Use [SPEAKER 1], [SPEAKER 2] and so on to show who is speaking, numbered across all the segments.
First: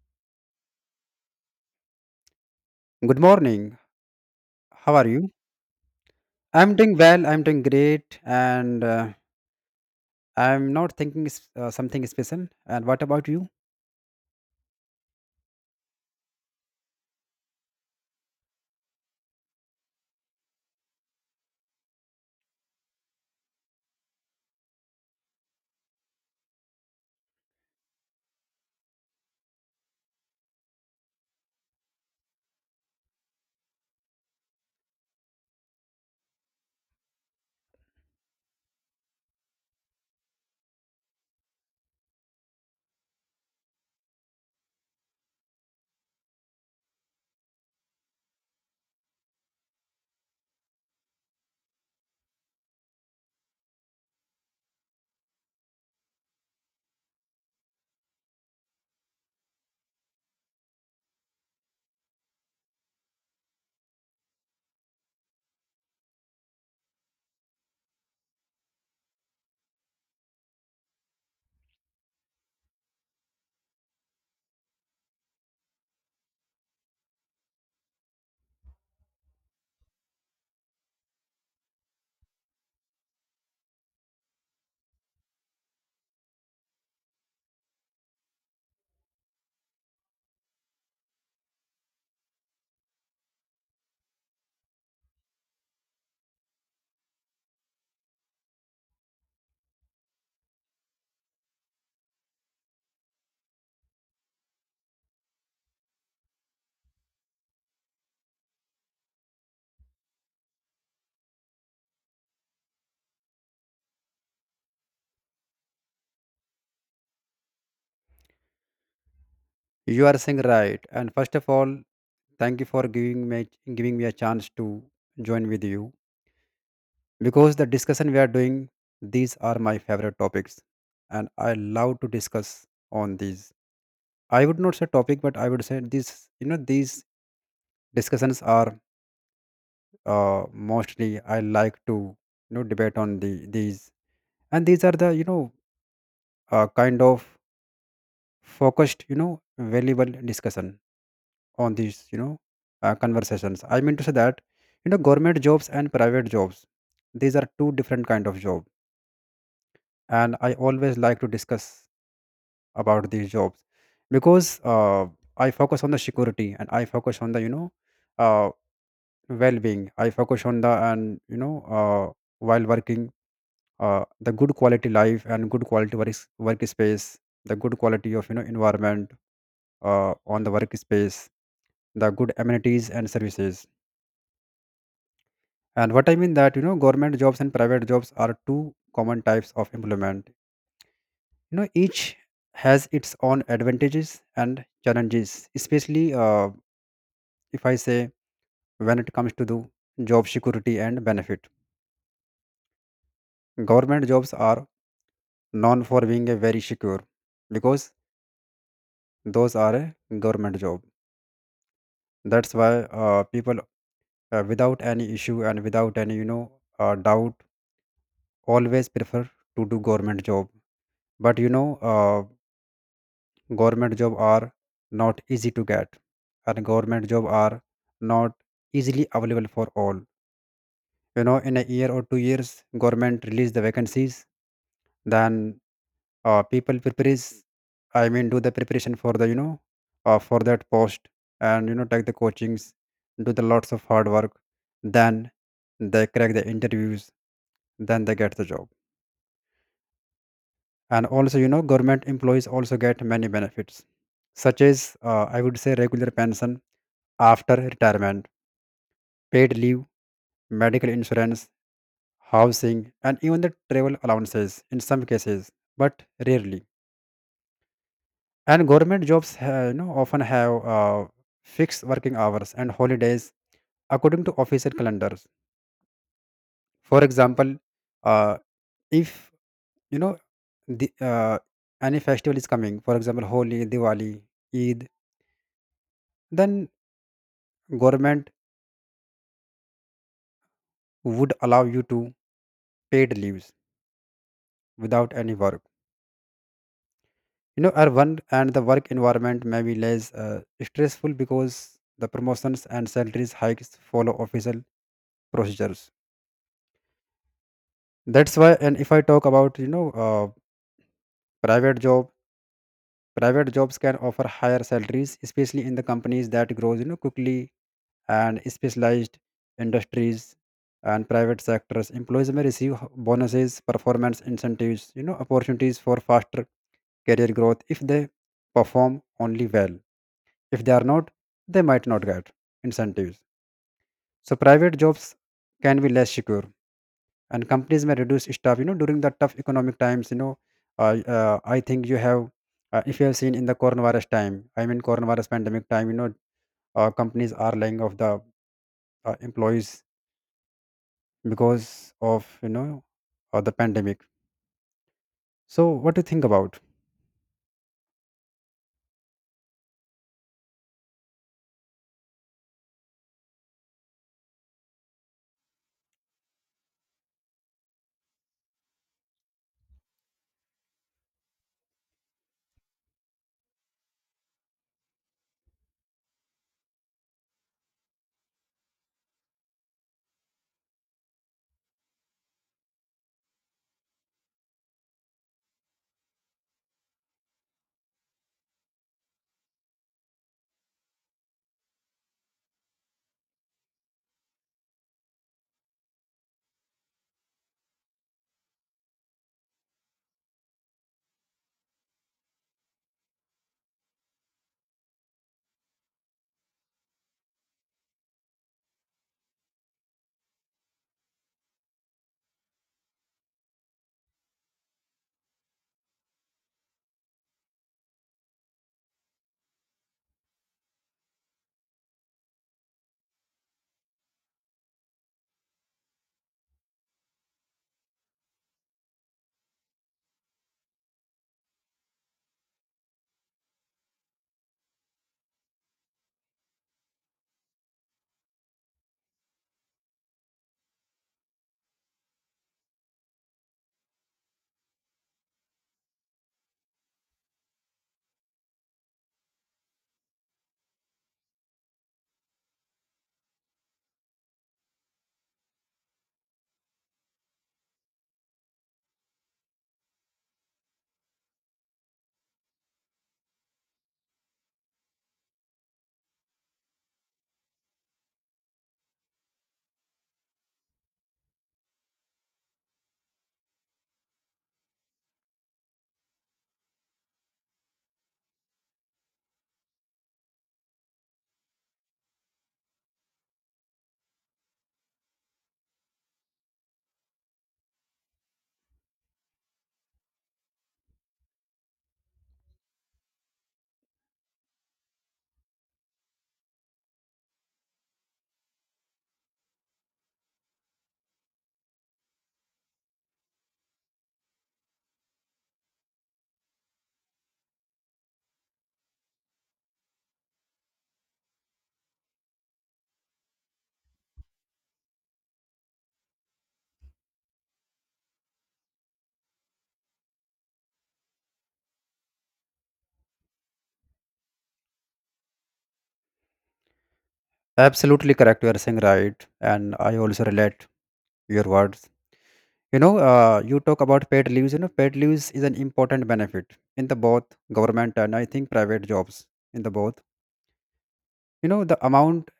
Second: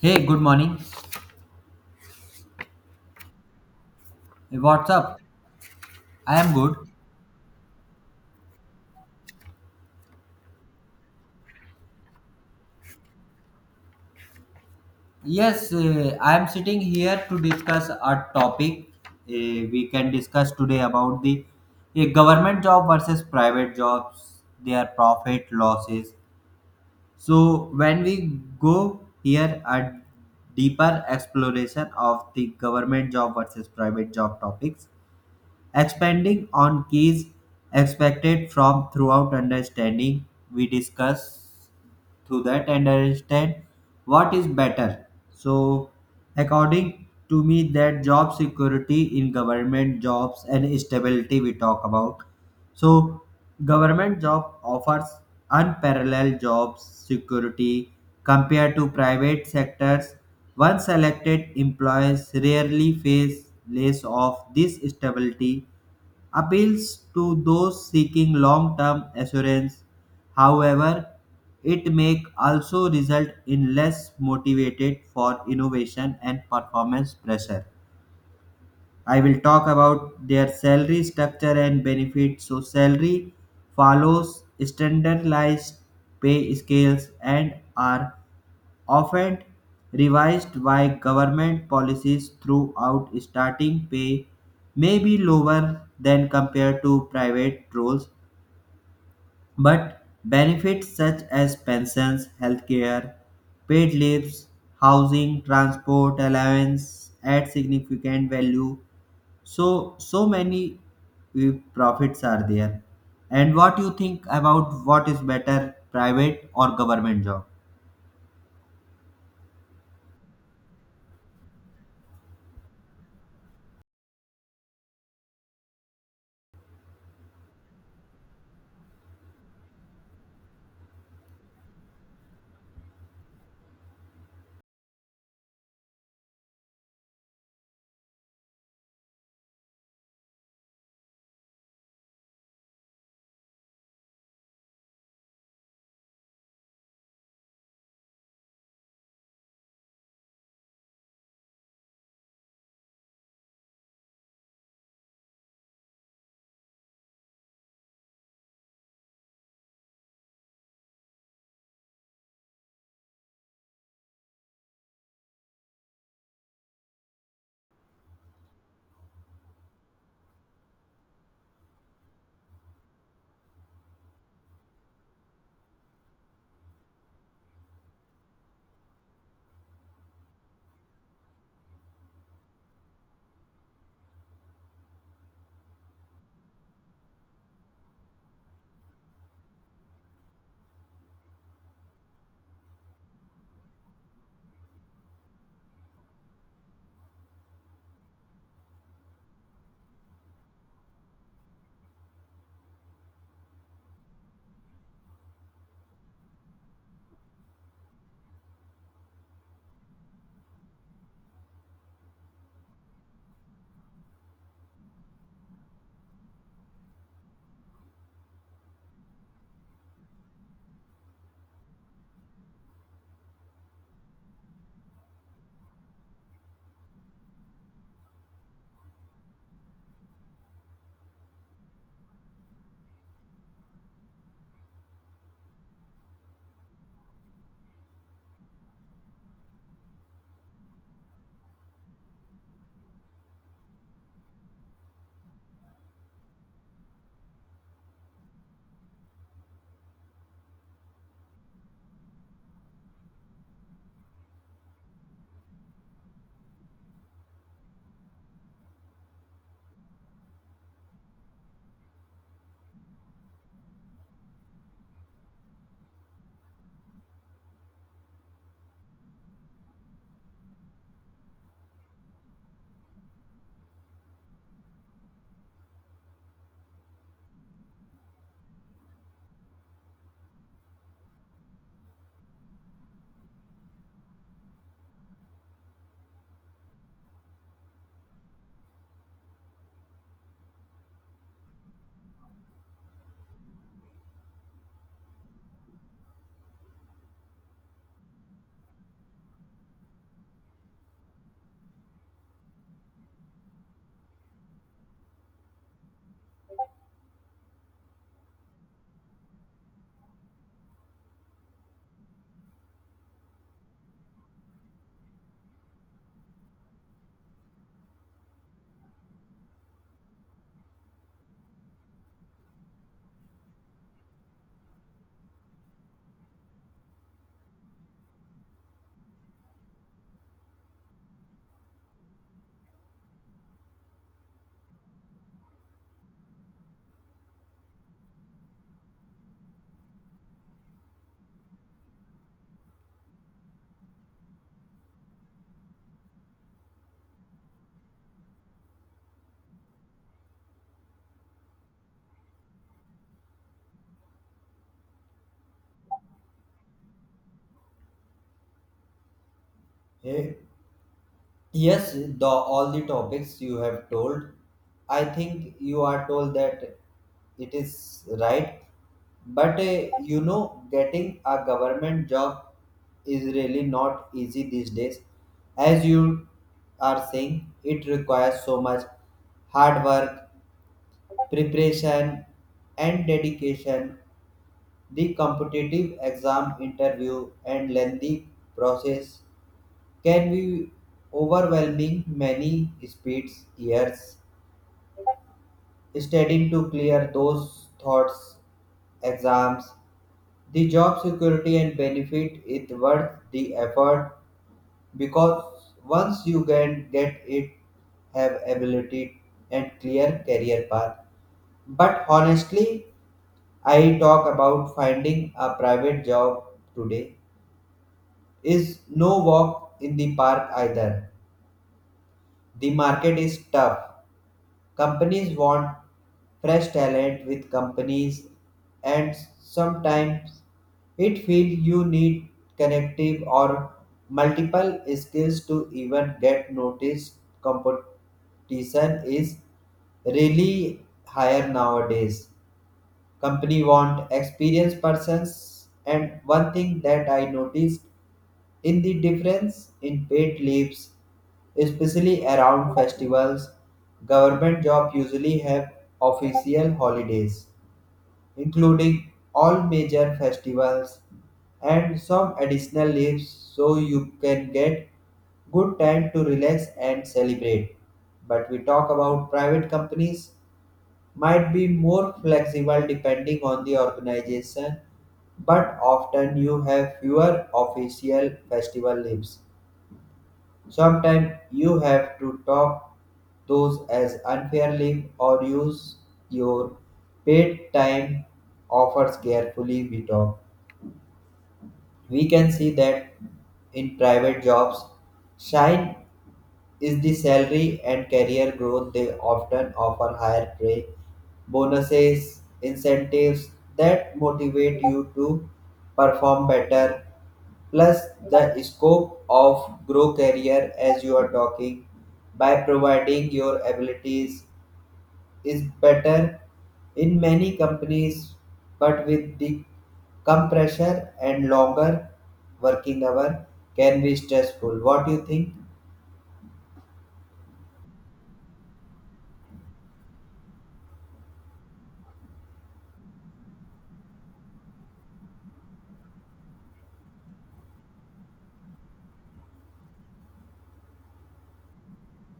[SPEAKER 1] Hey, good morning.
[SPEAKER 2] Good morning.
[SPEAKER 1] What's
[SPEAKER 2] How are
[SPEAKER 1] up?
[SPEAKER 2] you?
[SPEAKER 1] I am
[SPEAKER 2] I'm
[SPEAKER 1] good.
[SPEAKER 2] doing well. I'm doing great, and I'm not thinking something special. And what about you?
[SPEAKER 1] Yes, I am sitting here to discuss a topic we can discuss today about the government job versus private jobs, their profit losses. So, when we go here a deeper exploration of the government job versus private job topics, expanding on keys expected from throughout understanding we discuss through that and understand what is better. So, according to me, that job security in government jobs and stability we talk about. So, government job offers unparalleled job security compared to private sectors. Once selected, employees rarely face less of this stability appeals to those seeking long-term assurance. However, it may also result in less motivated for innovation and performance pressure. I will talk about their salary structure and benefits. So salary follows standardized pay scales and are often revised by government policies throughout starting pay may be lower than compared to private roles but benefits such as pensions healthcare paid leaves housing transport allowance add significant value so so many profits are there and what you think about what is better private or government job?
[SPEAKER 2] You are saying right. And first of all, thank you for giving me a chance to join with you because the discussion we are doing, these are my favorite topics, and I love to discuss on these. I would not say topic, but I would say these. You know, these discussions are mostly I like to debate on these, and these are the kind of focused, valuable discussion on these, conversations. I mean to say that, you know, government jobs and private jobs, these are two different kind of job, and I always like to discuss about these jobs because I focus on the security, and I focus on the uh, well-being. I focus on the, and you know, while working, the good quality life and good quality work workspace, the good quality of, you know, environment on the workspace, the good amenities and services. And what I mean that, you know, government jobs and private jobs are two common types of employment. You know, each has its own advantages and challenges, especially if I say, when it comes to the job security and benefit. Government jobs are known for being a very secure because those are a government job. That's why people, without any issue and without any, doubt, always prefer to do government job. But you know, government job are not easy to get, and government job are not easily available for all. You know, in a year or 2 years, government release the vacancies, then people prepares, I mean do the preparation for the, for that post. And you know, take the coachings, do the lots of hard work, then they crack the interviews, then they get the job. And also you know, government employees also get many benefits such as, I would say, regular pension after retirement, paid leave, medical insurance, housing, and even the travel allowances in some cases, but rarely. And government jobs you know often have fixed working hours and holidays according to official calendars. For example, uh, if you know, the any festival is coming, for example Holi, Diwali, Eid, then government would allow you to paid leaves without any work. You know, our one, and the work environment may be less stressful because the promotions and salaries hikes follow official procedures, that's why. And if I talk about, you know, private job, private jobs can offer higher salaries, especially in the companies that grows, you know, quickly, and specialized industries. And private sectors employees may receive bonuses, performance incentives, you know, opportunities for faster career growth if they perform only well. If they are not, they might not get incentives. So private jobs can be less secure, and companies may reduce staff, you know, during the tough economic times. You know, I think you have, if you have seen in the coronavirus time, I mean coronavirus pandemic time, you know, companies are laying off the employees because of, you know, the pandemic. So what do you think about?
[SPEAKER 1] Yeah. Yes, the all the topics you have told, I think you are told that it is right. But you know, getting a government job is really not easy these days. As you are saying, it requires so much hard work, preparation, and dedication. The competitive exam interview and lengthy process can be overwhelming many speeds years studying to clear those thoughts exams the job security and benefit it worth the effort because once you can get it have ability and clear career path but honestly I talk about finding a private job today is no walk in the park either. The market is tough. Companies want fresh talent with companies, and sometimes it feels you need connective or multiple skills to even get noticed. Competition is really higher nowadays. Company want experienced persons and one thing that I noticed in the difference in paid leaves especially around festivals. Government jobs usually have official holidays including all major festivals and some additional leaves so you can get good time to relax and celebrate but we talk about private companies might be more flexible depending on the organization, but often you have fewer official festival leaves. Sometimes you have to top those as unfair leave or use your paid time offers carefully. We talk. We can see that in private jobs, shine is the salary and career growth. They often offer higher pay, bonuses, incentives that motivate you to perform better, plus the scope of grow career as you are talking by providing your abilities is better in many companies but with the compression and longer working hour can be stressful. What do you think?
[SPEAKER 2] Absolutely correct. You are saying right, and I also relate your words. You know, you talk about paid leaves. You know, paid leaves is an important benefit in the both government and, I think, private jobs. In the both, you know, the amount,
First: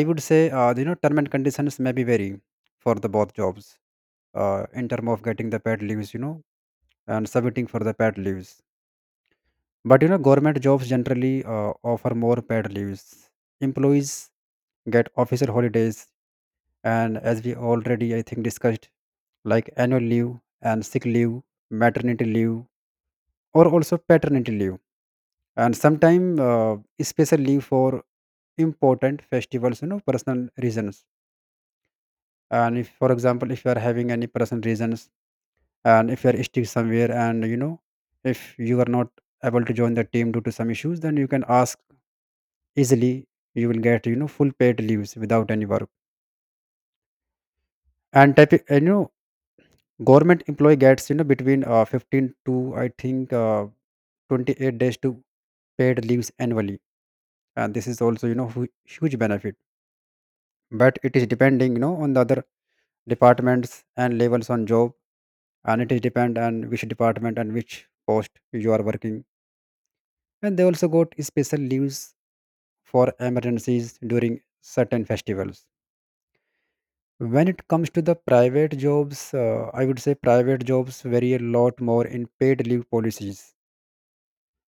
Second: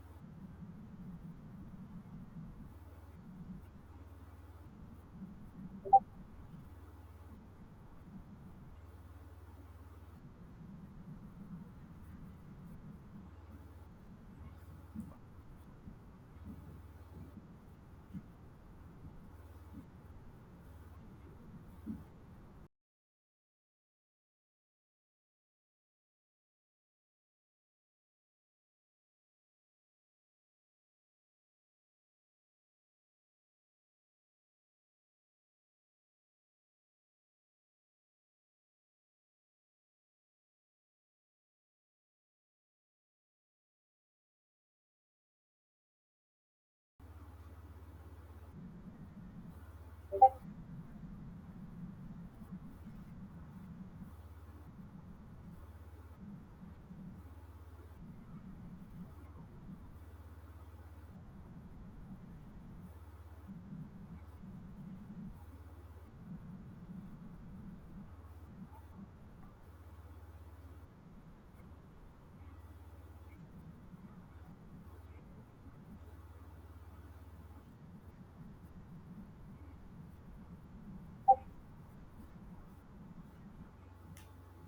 [SPEAKER 2] I would say, you know, term and conditions may be vary for the both jobs in term of getting the paid leaves, you know, and submitting for the paid leaves. But you know, government jobs generally offer more paid leaves. Employees get official holidays, and as we already, I think, discussed, like annual leave and sick leave, maternity leave, or also paternity leave, and sometimes special leave for important festivals, you know, personal reasons. And if, for example, if you are having any personal reasons, and if you are stuck somewhere, and you know, if you are not able to join the team due to some issues, then you can ask easily. You will get, you know, full paid leaves without any work and type. And you know, government employee gets, you know, between 15 to, I think, 28 days to paid leaves annually. And this is also, you know, huge benefit, but it is depending, you know, on the other departments and levels on job, and it is depend on which department and which post you are working. And they also got special leaves for emergencies during certain festivals. When it comes to the private jobs, I would say, private jobs vary a lot more in paid leave policies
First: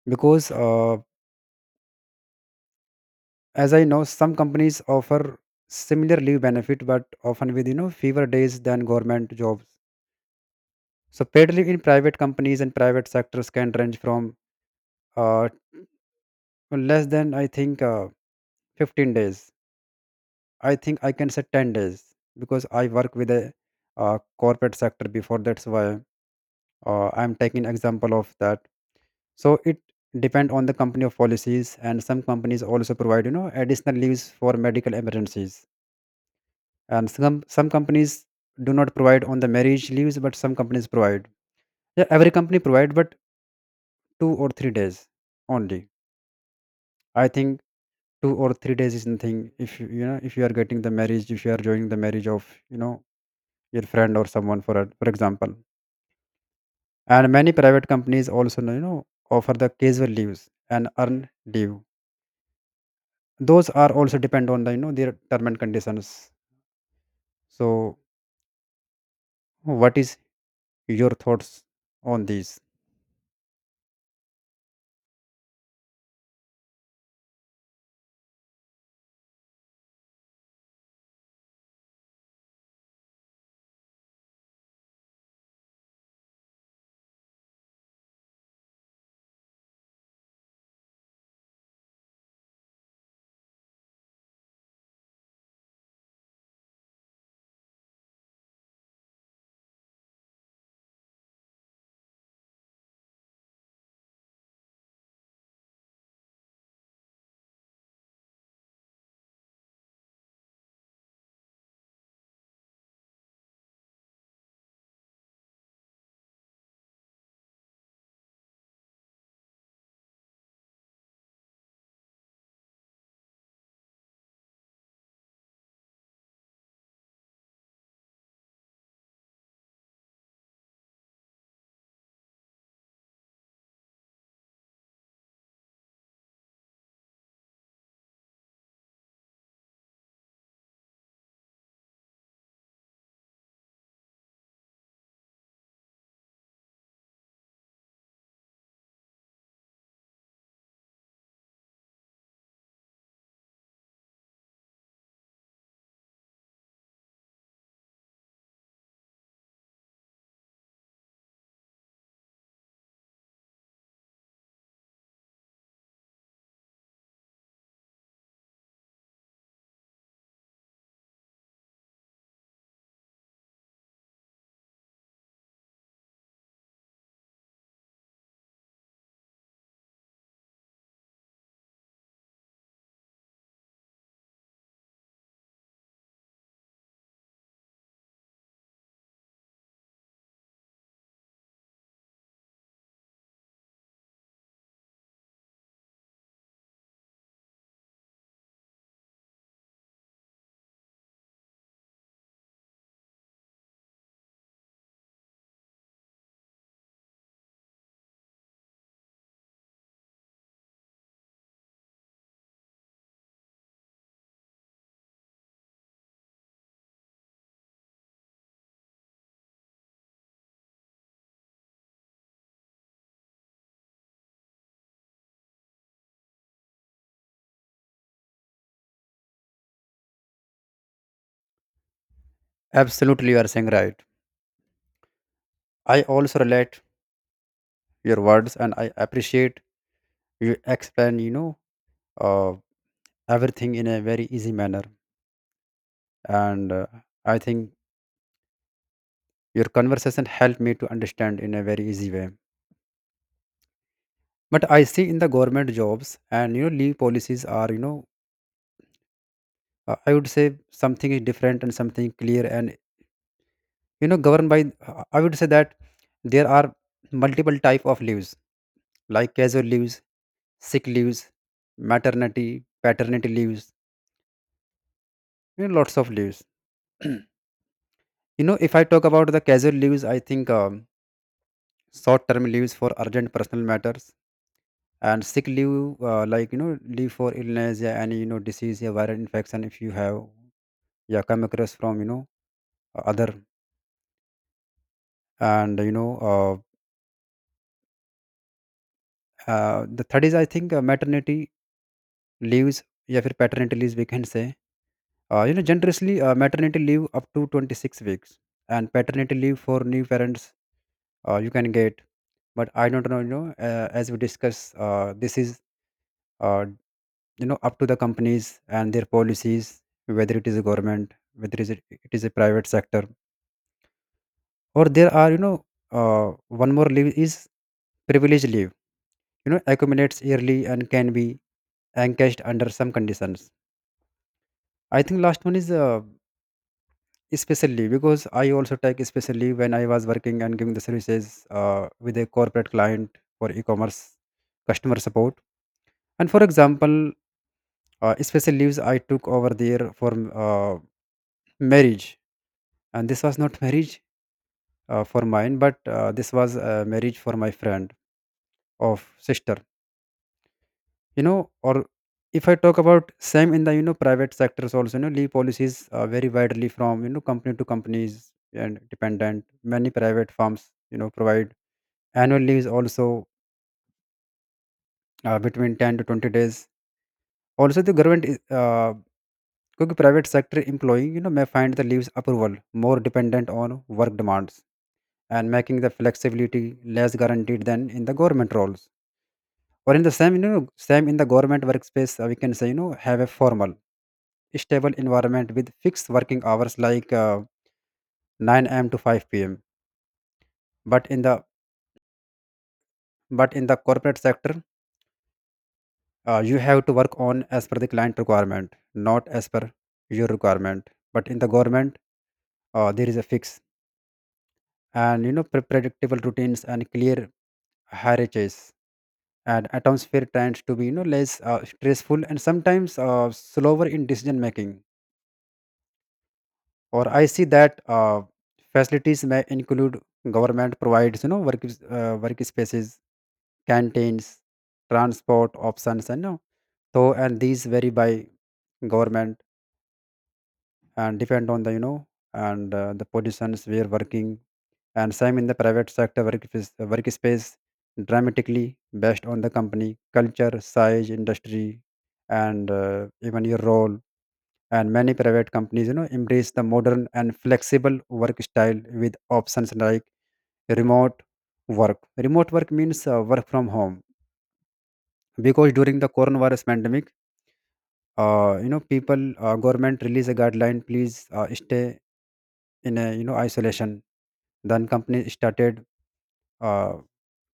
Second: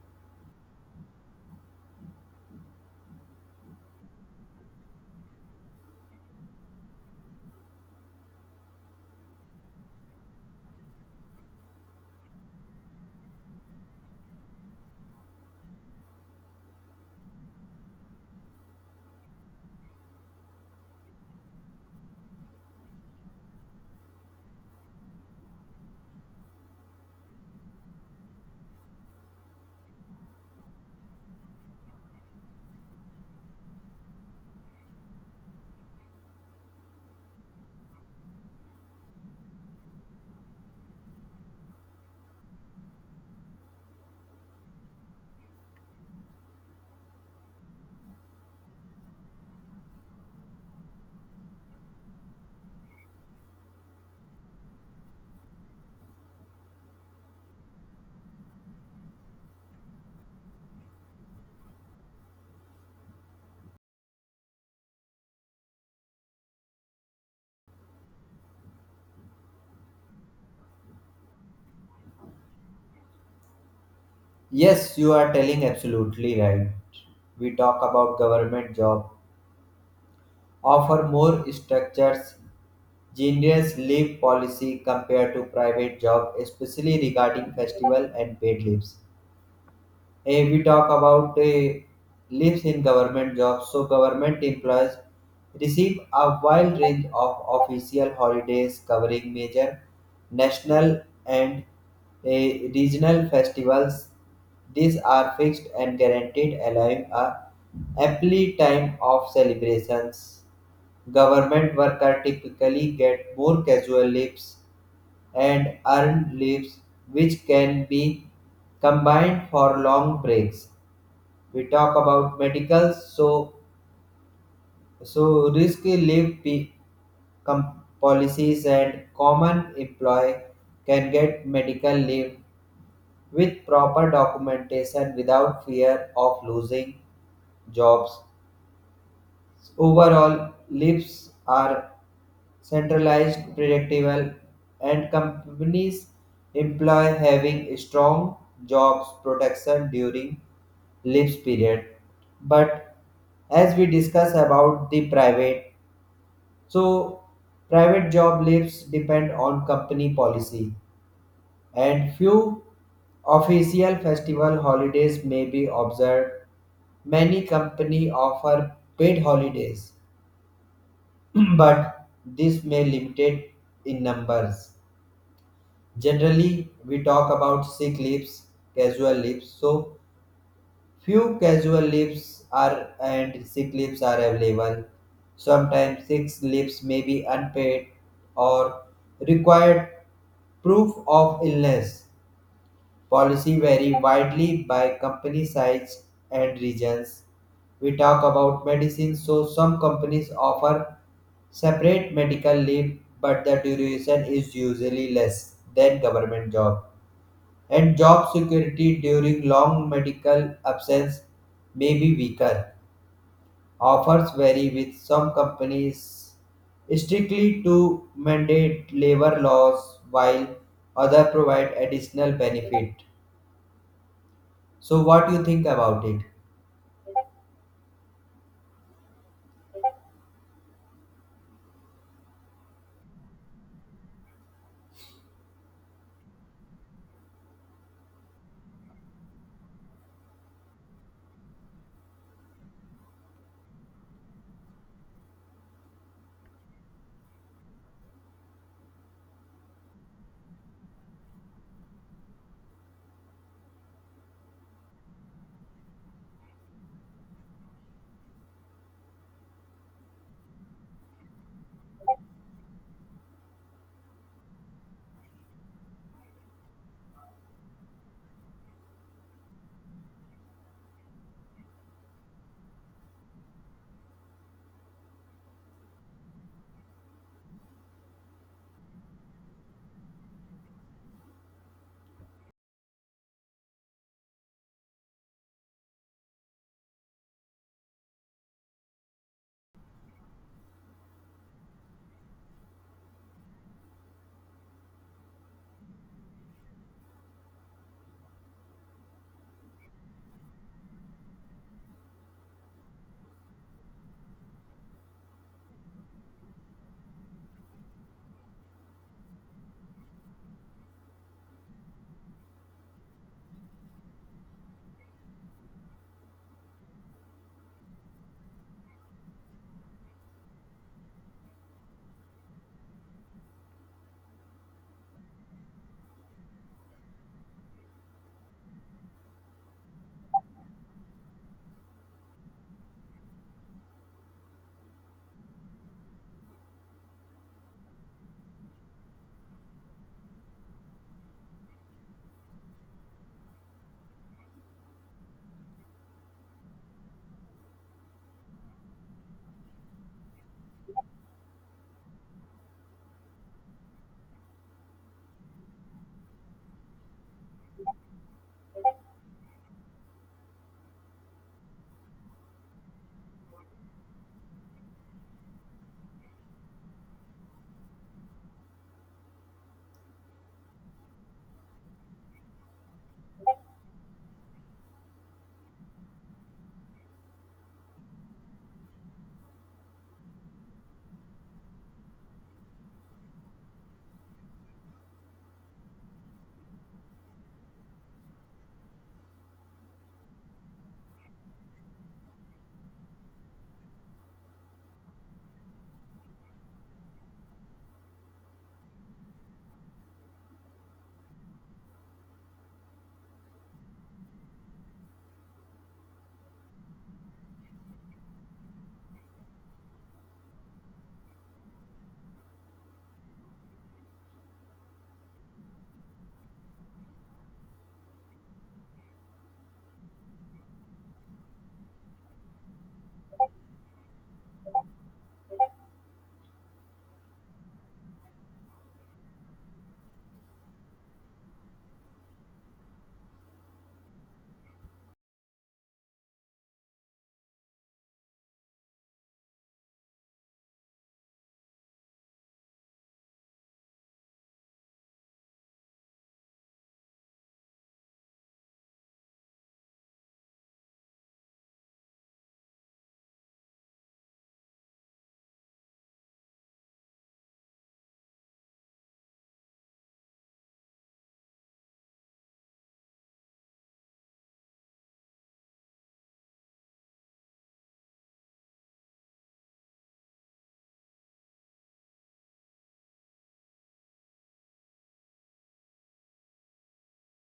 [SPEAKER 2] because as I know, some companies offer similar leave benefit, but often with, you know, fewer days than government jobs. So paid leave in private companies and private sectors can range from uh, less than, I think, 15 days. I think I can say 10 days because I work with a corporate sector before, that's why I'm taking example of that. So it depend on the company of policies, and some companies also provide, you know, additional leaves for medical emergencies. And some companies do not provide on the marriage leaves, but some companies provide. Yeah, every company provide, but 2 or 3 days only, I think. 2 or 3 days is nothing if you you know if you are getting the marriage, if you are joining the marriage of, you know, your friend or someone for for example. And many private companies also, you know, offer the casual leaves and earn leave. Those are also depend on the, you know, their term and conditions. So what is your thoughts on these?
[SPEAKER 1] Yes, you are telling absolutely right. We talk about government job offer more structures, generous leave policy compared to private job, especially regarding festival and paid leaves. Eh, we talk about eh, lives in government jobs. So government employees receive a wide range of official holidays covering major national and eh, regional festivals. These are fixed and guaranteed, allowing a ample time of celebrations. Government workers typically get more casual leaves and earned leaves, which can be combined for long breaks. We talk about medical so so risk leave p- com- policies and common employee can get medical leave with proper documentation without fear of losing jobs. Overall leaves are centralized, predictable, and companies employ having strong jobs protection during leave period. But as we discuss about the private, so private job leaves depend on company policy, and few official festival holidays may be observed. Many company offer paid holidays, but this may limited in numbers. Generally, we talk about sick leaves, casual leaves. So, few casual leaves are and sick leaves are available. Sometimes sick leaves may be unpaid or required proof of illness. Policy vary widely by company size and regions. We talk about medicine, so some companies offer separate medical leave, but the duration is usually less than government job and job security during long medical absence may be weaker. Offers vary with some companies strictly to mandate labor laws while other provide additional benefit. So what do you think about it?
[SPEAKER 2] Absolutely, you are saying right. I also relate your words, and I appreciate you explain, you know, uh, everything in a very easy manner. And I think your conversation helped me to understand in a very easy way. But I see in the government jobs, and you know, leave policies are, you know, I would say something is different and something clear, and you know, governed by I would say that there are multiple type of leaves like casual leaves, sick leaves, maternity, paternity leaves, you know, lots of leaves. You know, if I talk about the casual leaves, I think, short term leaves for urgent personal matters. And sick leave, like you know, leave for illness, yeah, any you know, disease, yeah, viral infection, if you have, yeah, come across from, you know, other. And you know, the third is, I think, maternity leaves, या फिर paternity leave we can say. You know, generously, maternity leave up to 26 weeks and paternity leave for new parents you can get. But I don't know, you know, as we discuss, this is, uh, you know, up to the companies and their policies, whether it is a government, whether it is a private sector. Or there are, you know, one more leave is privilege leave, you know, accumulates yearly and can be encashed under some conditions. I think last one is especially, because I also take especially when I was working and giving the services with a corporate client for e-commerce customer support. And for example, special leaves I took over there for uh, marriage, and this was not marriage for mine, but this was marriage for my friend of sister. You know, or if I talk about same in the, you know, private sectors also, you know, leave policies vary widely from, you know, company to companies and dependent. Many private firms provide annual leaves also between 10 to 20 days. Also the government is क्योंकि private sector employee may find the leaves approval more dependent on work demands, and making the flexibility less guaranteed than in the government roles. Or in the same, same in the government workspace, we can say have a formal, stable environment with fixed working hours like 9 a.m. to 5 p.m., but in the but in the corporate sector, you have to work on as per the client requirement, not as per your requirement. But in the government, there is a fix and predictable routines and clear hierarchies, and atmosphere tends to be less stressful, and sometimes slower in decision making. Or I see that facilities may include government provides work workspaces, canteens, transport options, and so, and these vary by government and depend on the, and the positions we are working. And same in the private sector work workspace dramatically based on the company culture, size, industry, and even your role. And many private companies embrace the modern and flexible work style with options like remote work. Remote work means work from home, because during the coronavirus pandemic, people government release a guideline, please stay in a, isolation. Then company started uh,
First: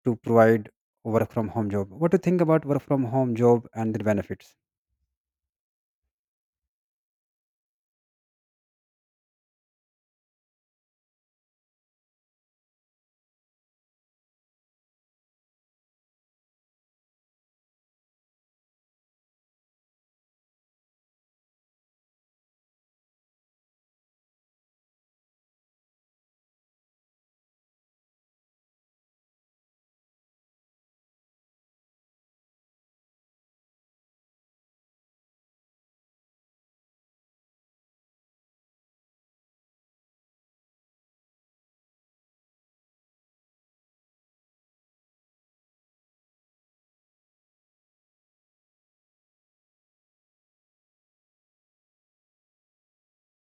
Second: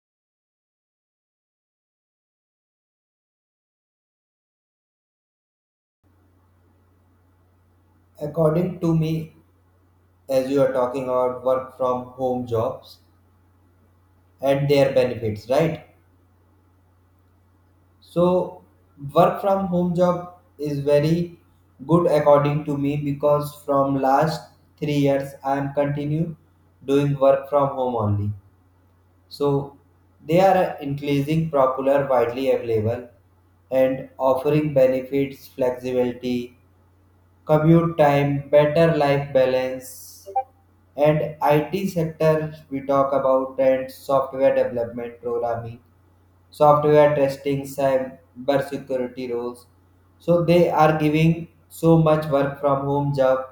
[SPEAKER 2] to provide work from home job. What do you think about work from home job and the benefits?
[SPEAKER 1] According to me, as you are talking about work from home jobs and their benefits, right? So work from home job is very good according to me because from last 3 years I am continue doing work from home only. So they are increasing popular widely available and offering benefits, flexibility, commute time, better life balance, and IT sector we talk about and software development programming, software testing, cyber security roles. So they are giving so much work from home job,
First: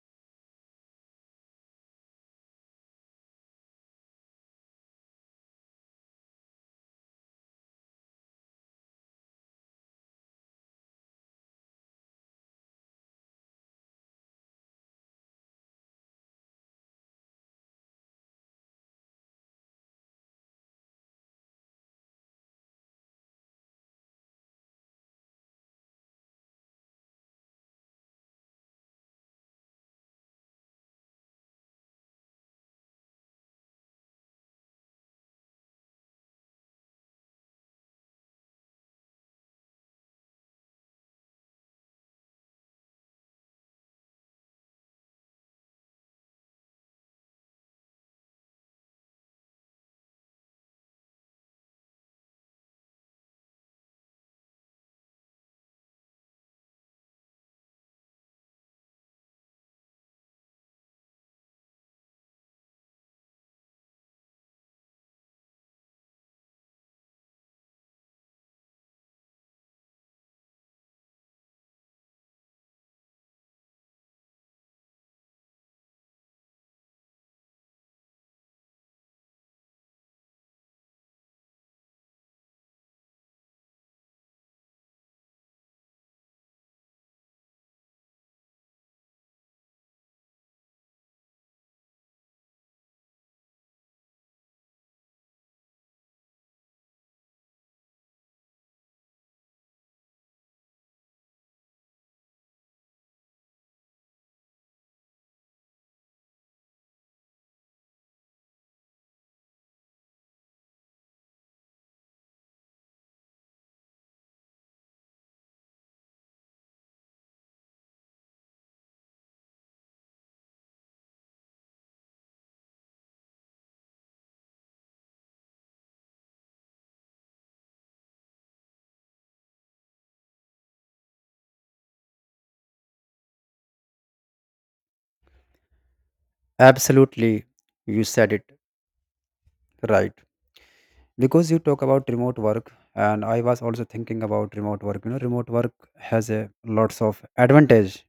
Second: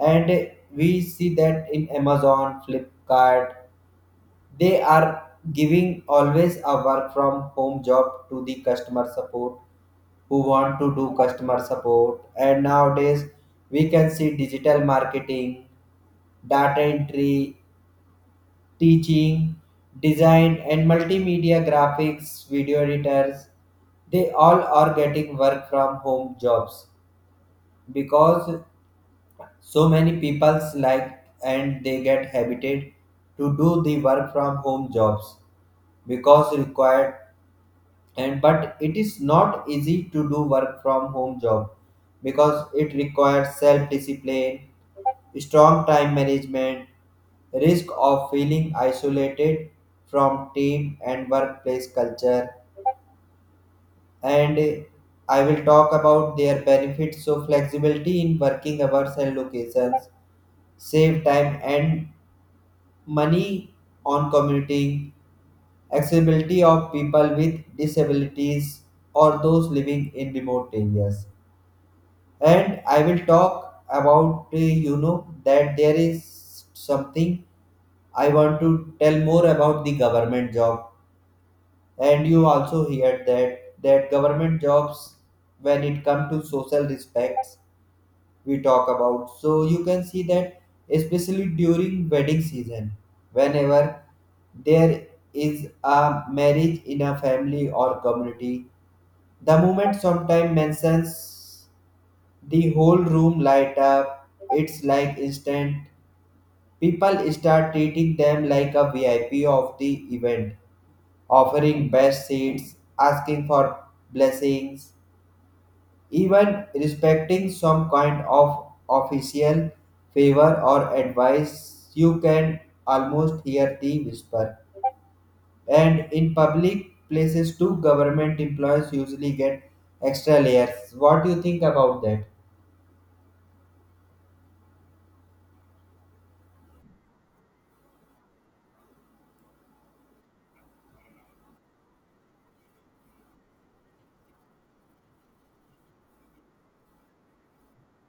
[SPEAKER 1] and we see that in Amazon, Flipkart, they are giving always a work from home job to the customer support who want to do customer support. And nowadays, we can see digital marketing, data entry, teaching, design, and multimedia graphics, video editors, they all are getting work from home jobs because so many people's like and they get habited to do the work from home jobs because required. And but it is not easy to do work from home job because it requires self discipline, strong time management, risk of feeling isolated from team and workplace culture. And I will talk about their benefits, so flexibility in working hours and locations, save time and money on commuting, accessibility of people with disabilities or those living in remote areas. And I will talk about you know that there is something I want to tell more about the government job, and you also heard that that government jobs when it comes to social respects we talk about. So you can see that especially during wedding season, whenever there is a marriage in a family or community, the moment sometime mentions the whole room light up. It's like instant. People start treating them like a VIP of the event, offering best seats, asking for blessings, even respecting some kind of official favor or advice. You can almost hear the whisper and in public places too government employees usually get extra layers. What do you think about that?
[SPEAKER 2] Absolutely, you said it right. Because you talk about remote work, and I was also thinking about remote work. Remote work has a lots of advantage,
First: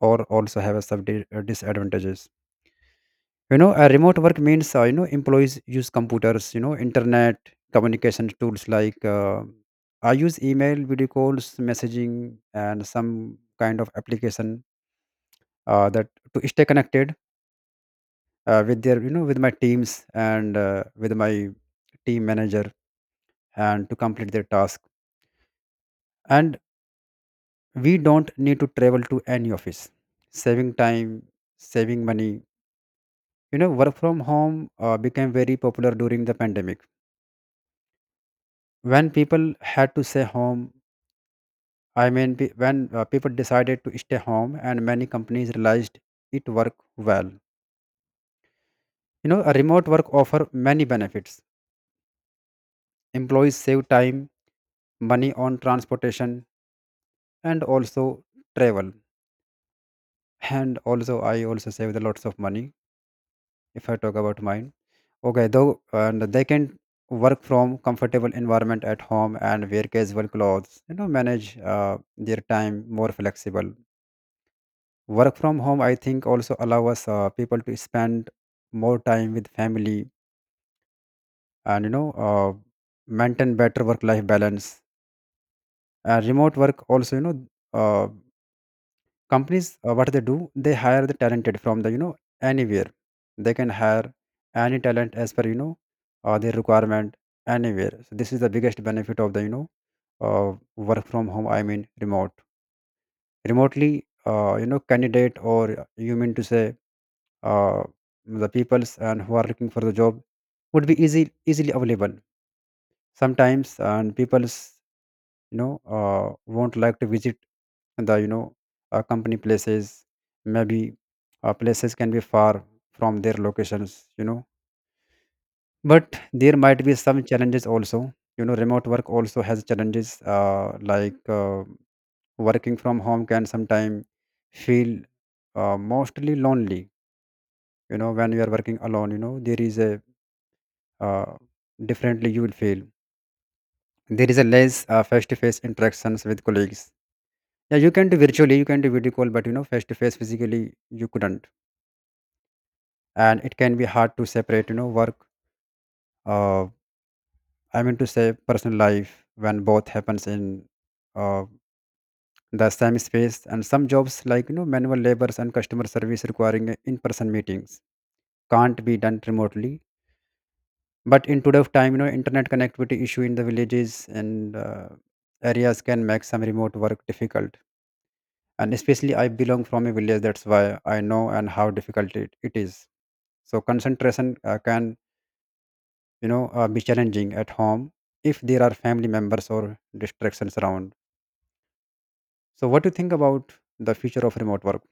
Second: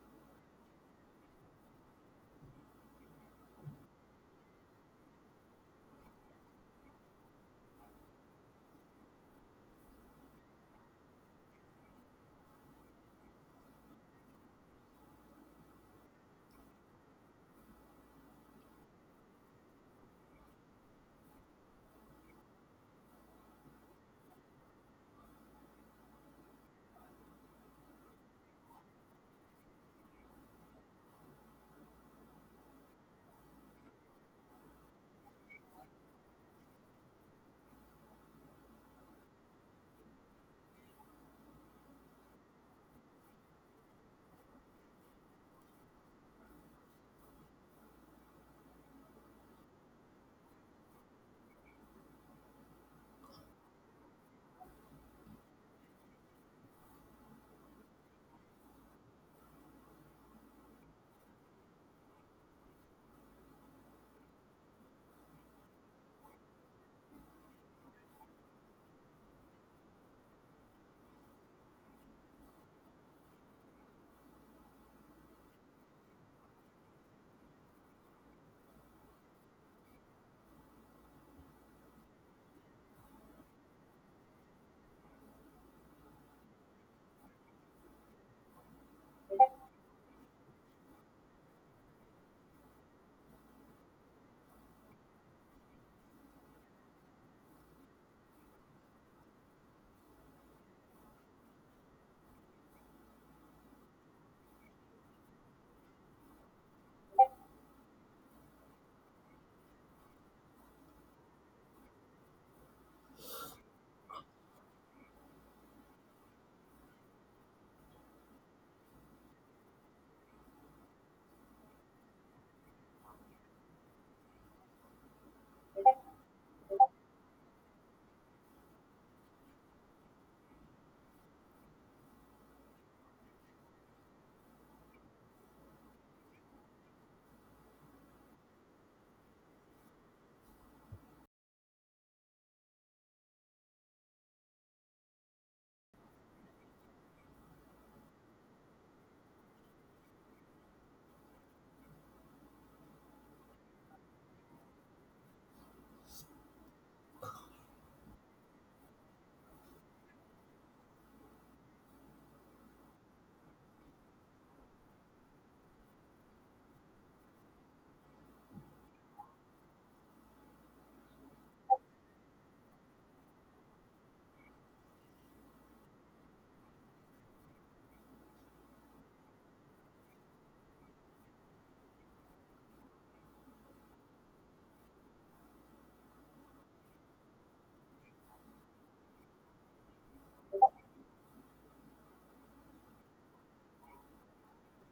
[SPEAKER 2] or also have a disadvantages. A remote work means employees use computers, internet communication tools like I use email, video calls, messaging, and some kind of application that to stay connected with their, with my teams, and with my team manager, and to complete their task. And we don't need to travel to any office, saving time, saving money. Work from home became very popular during the pandemic when people had to stay home. I mean, when people decided to stay home, and many companies realized it worked well. A remote work offer many benefits. Employees save time, money on transportation, and also travel, and also I also save the lots of money if I talk about mine. Okay though, and they can work from comfortable environment at home and wear casual clothes, manage their time more flexible. Work from home I think also allow us people to spend more time with family, and maintain better work life balance. Remote work also, uh, companies, what they do, they hire the talented from the, anywhere, they can hire any talent as per, their requirement anywhere. So this is the biggest benefit of the, work from home, I mean remote, remotely, candidate, or you mean to say, uh, the peoples and who are looking for the job would be easy easily available. Sometimes and peoples won't like to visit the, company places. Maybe places can be far from their locations, you know. But there might be some challenges also. Remote work also has challenges like working from home can sometimes feel mostly lonely. When you are working alone, there is a uh, differently you will feel, there is a less face-to-face interactions with colleagues. Yeah, you can do virtually, you can do video call, but face-to-face physically you couldn't. And it can be hard to separate work, uh, I mean to say personal life, when both happens in, uh, the same space. And some jobs like, manual labors and customer service requiring in-person meetings can't be done remotely. But in today's time, internet connectivity issue in the villages and areas can make some remote work difficult. And especially I belong from a village, that's why I know and how difficult it is. So concentration can, be challenging at home if there are family members or distractions around. So what do you think about the future of remote work?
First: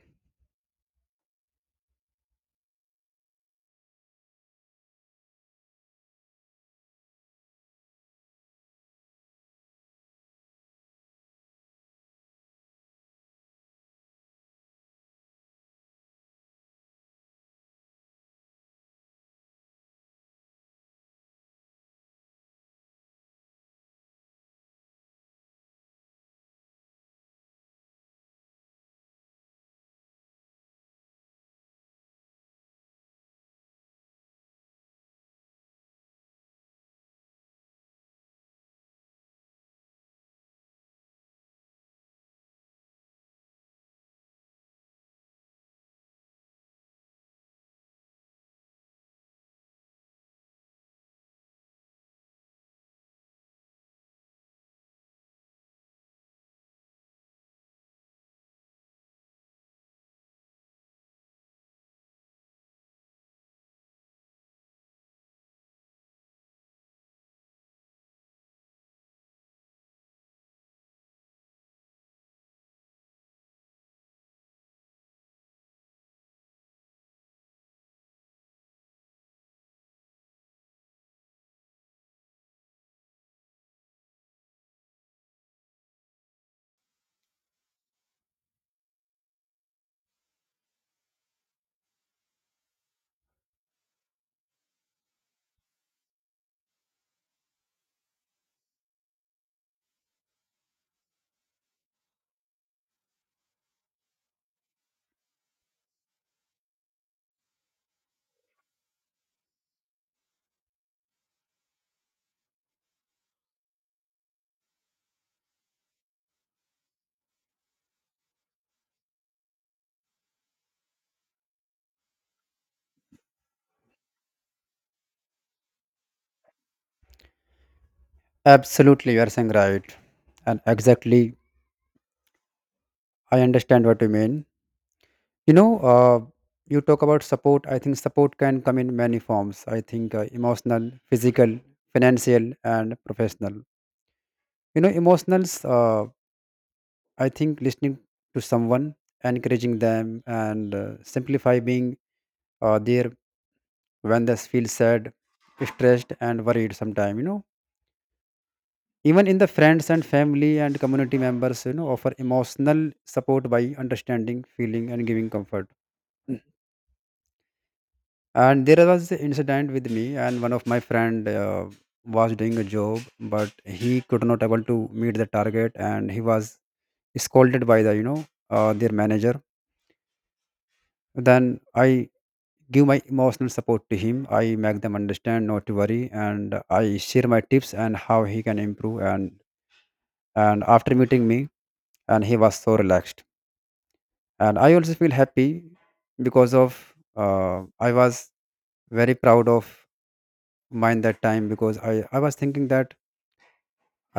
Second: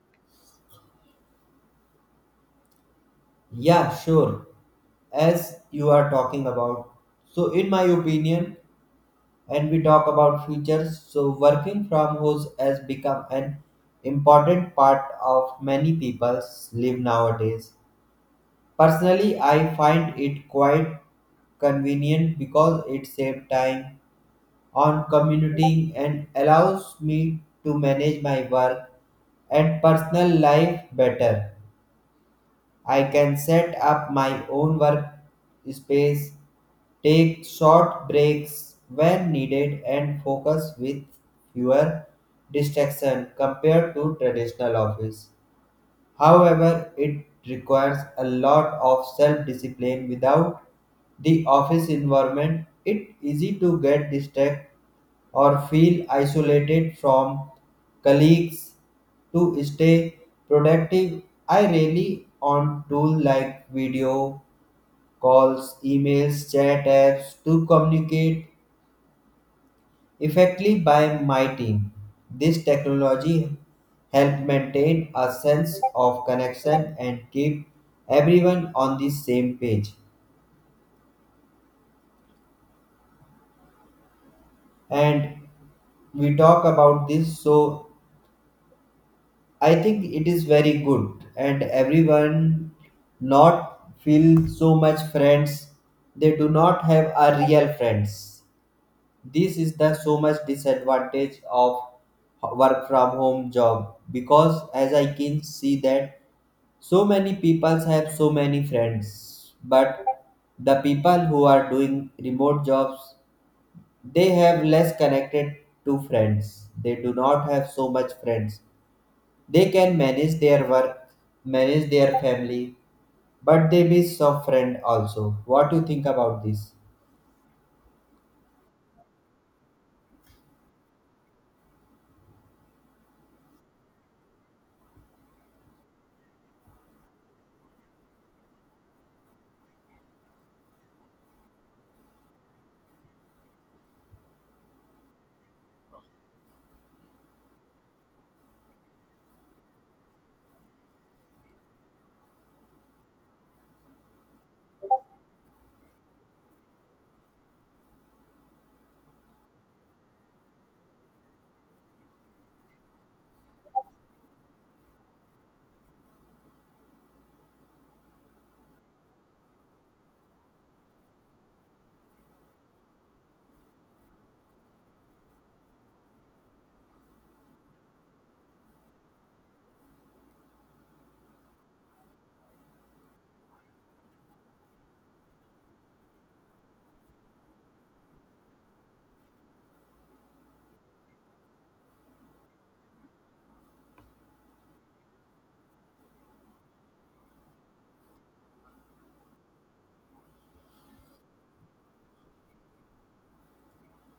[SPEAKER 1] Yeah, sure. As you are talking about, so in my opinion and we talk about futures, so working from home has become an important part of many people's live nowadays. Personally, I find it quite convenient because it saves time on commuting and allows me to manage my work and personal life better. I can set up my own work space, take short breaks when needed, and focus with fewer distractions compared to traditional office. However, it requires a lot of self discipline. Without the office environment, it's easy to get distracted or feel isolated from colleagues. To stay productive, I rely on tools like video calls, emails, chat apps to communicate effectively by my team. This technology helped maintain a sense of connection and keep everyone on the same page. And we talk about this, so I think it is very good, and everyone not feel so much friends. They do not have a real friends. This is the so much disadvantage of work from home job because as I can see that so many people have so many friends, but the people who are doing remote jobs, they have less connected to friends. They do not have so much friends. They can manage their work, manage their family, but they miss some friend also. What do you think about this?
[SPEAKER 2] Absolutely, you are saying right, and exactly, I understand what you mean. you know uh, you talk about support. I think support can come in many forms. I think emotional, physical, financial, and professional. Emotionals, I think listening to someone, encouraging them, and simplify being there when they feel sad, stressed, and worried sometime. Even in the friends and family and community members, offer emotional support by understanding feeling and giving comfort. And there was an incident with me, and one of my friend was doing a job, but he could not able to meet the target, and he was scolded by the, their manager. Then I give my emotional support to him, I make them understand not to worry, and I share my tips and how he can improve. And after meeting me, and he was so relaxed, and I also feel happy, because of I was very proud of mind that time, because I was thinking that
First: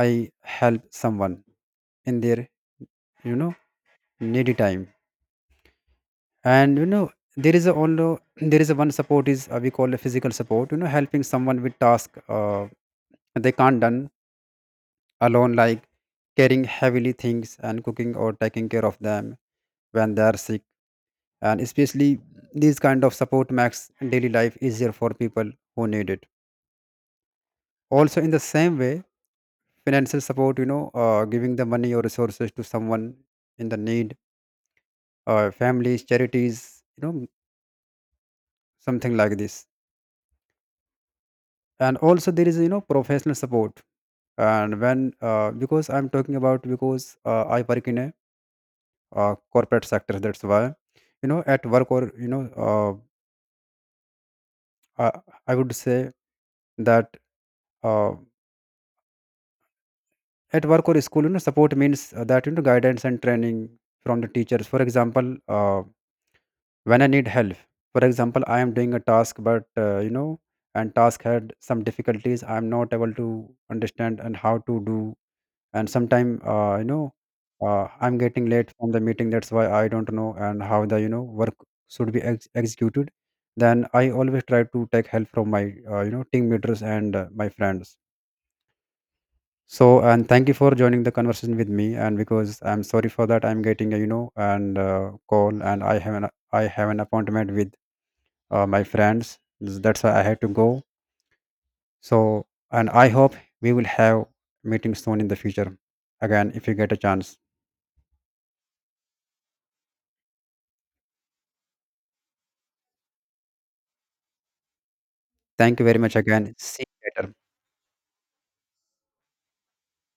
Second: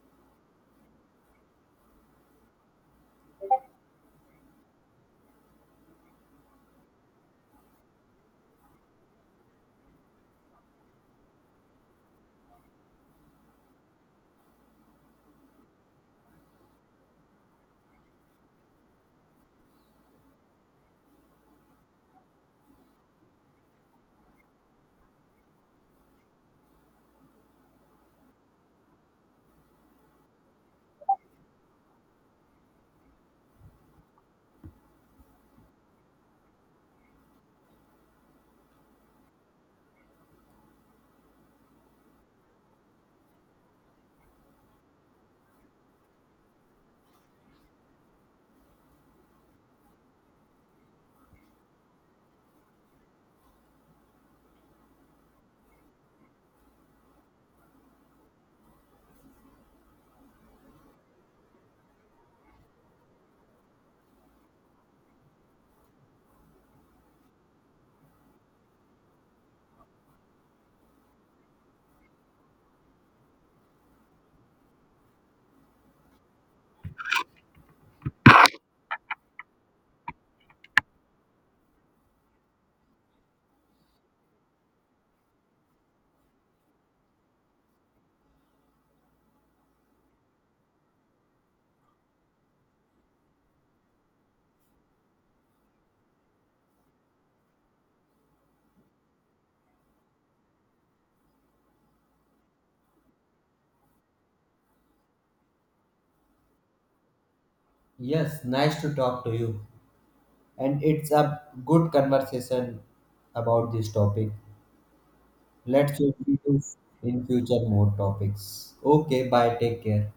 [SPEAKER 2] I help someone in their, you know needy time. And there is a only there is a one support is we call a physical support, helping someone with task they can't done alone, like carrying heavily things and cooking or taking care of them when they are sick. And especially these kind of support makes daily life easier for people who need it. Also in the same way, financial support, giving the money or resources to someone in the need, families, charities, you know something like this. And also there is, professional support. And when because I'm talking about, because I work in a corporate sector, that's why, at work or, I, I would say that uh, at work or school, support means that, guidance and training from the teachers, for example when I need help. For example, I am doing a task but and task had some difficulties, I am not able to understand and how to do. And sometime I'm getting late from the meeting, that's why I don't know and how the, work should be executed. Then I always try to take help from my, team leaders and my friends. So, and thank you for joining the conversation with me. And because I'm sorry for that, I'm getting a, and call, and I have an appointment with my friends. That's why I had to go. So, and I hope we will have meeting soon in the future again if you get a chance.
[SPEAKER 1] Yes, nice to talk to you. And it's a good conversation about this topic.
[SPEAKER 2] Thank you
[SPEAKER 1] Let's
[SPEAKER 2] very much
[SPEAKER 1] do
[SPEAKER 2] again. See you
[SPEAKER 1] in
[SPEAKER 2] later.
[SPEAKER 1] future more topics. Okay, bye. Take care.